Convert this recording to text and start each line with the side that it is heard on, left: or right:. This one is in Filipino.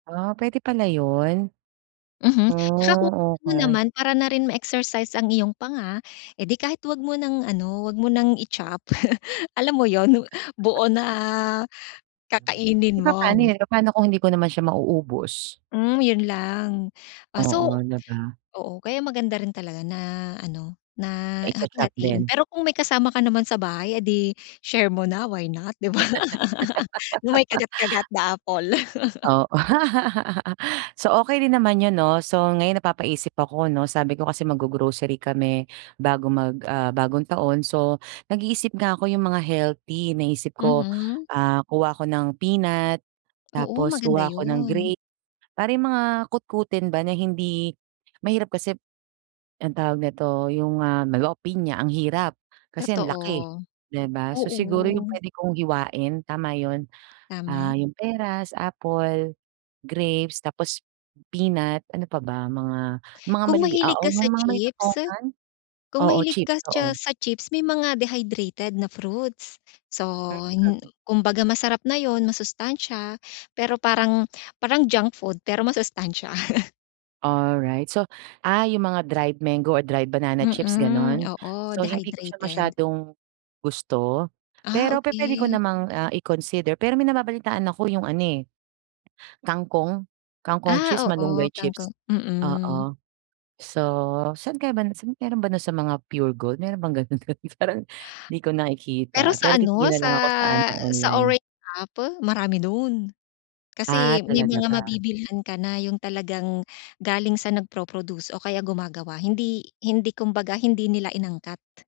right: Ah, puwede pala 'yon?
left: Mhm. 'Tsaka
right: Hmm,
left: [unintelligible] mo
right: okey.
left: naman para na rin ma-exercise ang iyong panga. Eh, 'di kahit wag mo nang, ano, wag mo nang i-chop. Alam mo 'yon, nu buo na
right: Eh,
left: kakainin mo.
right: papaano 'yon? Papaano kung hindi ko naman siya mauubos?
left: Hmm, 'yon lang. Ah, so
right: Oo, 'di ba?
left: oo, kaya maganda rin talaga na, ano, na
right: Na i-cho-chop
left: hati-hatiin.
right: din?
left: Pero kung may kasama ka naman sa bahay, eh, 'di share mo na, why not, 'di ba? No'ng may kagat-kagat na apple.
right: O so okey din naman 'yon, 'no? So ngayon napapaisip ako, 'no, sabi ko kasi maggo-grocery kami bago mag ah, ...Bagong Taon so nag-iisip nga ako 'yong mga healthy. Naisip ko,
left: Mhm.
right: ah, kuha ako ng peanut
left: Oo,
right: tapos
left: maganda
right: kuha ako ng
left: 'yon.
right: grape. Para 'yong mga kutkutin ba na hindi mahirap kasi anong tawag nito, 'yong, ah, melo pinya, ang hirap kasi ang laki,
left: Totoo,
right: 'di ba? So siguro 'yong
left: oo.
right: puwede kong hiwain, tama 'yon. Ah,
left: Tama.
right: 'yong peras, apple, grapes, tapos peanut, ano pa ba? Mga mga
left: Kung
right: malili
left: mahilig
right: oo,
left: ka
right: 'yong
left: sa
right: mga maliliit na
left: chips
right: ponkan.
left: kung
right: Oo,
left: mahilig ka
right: chips,
left: cha
right: oo.
left: sa chips, may mga dehydrated na fruits. So hin
right: [unintelligible]
left: kumbaga masarap na 'yon, masustansya. Pero parang parang junk food pero masustansya.
right: Alright. So, ah, 'yong mga dried mango or dried banana chips,
left: Mm,
right: gano'n?
left: oo,
right: So hindi ko siya
left: dehydrated.
right: masyadong gusto.
left: Ah,
right: Pero pupuwede ko
left: okey.
right: namang, ah, i-consider pero may nababalitaan ako 'yong ano, eh, kangkong. Kangkong chips,
left: Ah, oo,
right: malunggay
left: kangkong,
right: chips,
left: mm.
right: oo. So saan kaya banda, saan mayro'n ba no'n sa mga Puregold, mayro'n bang gano'n do'n? Parang 'di ko
left: Pero
right: nakikita. Pero
left: sa, ano,
right: titingin
left: sa
right: nalang ako sa, ano,
left: sa
right: online.
left: orange app marami no'n.
right: Ah,
left: Kasi may
right: talaga
left: mga
right: ba?
left: mabibilhan ka na 'yong talagang galing sa nagpro-produce o kaya gumagawa. Hindi hindi, kumbaga, hindi nila inangkat.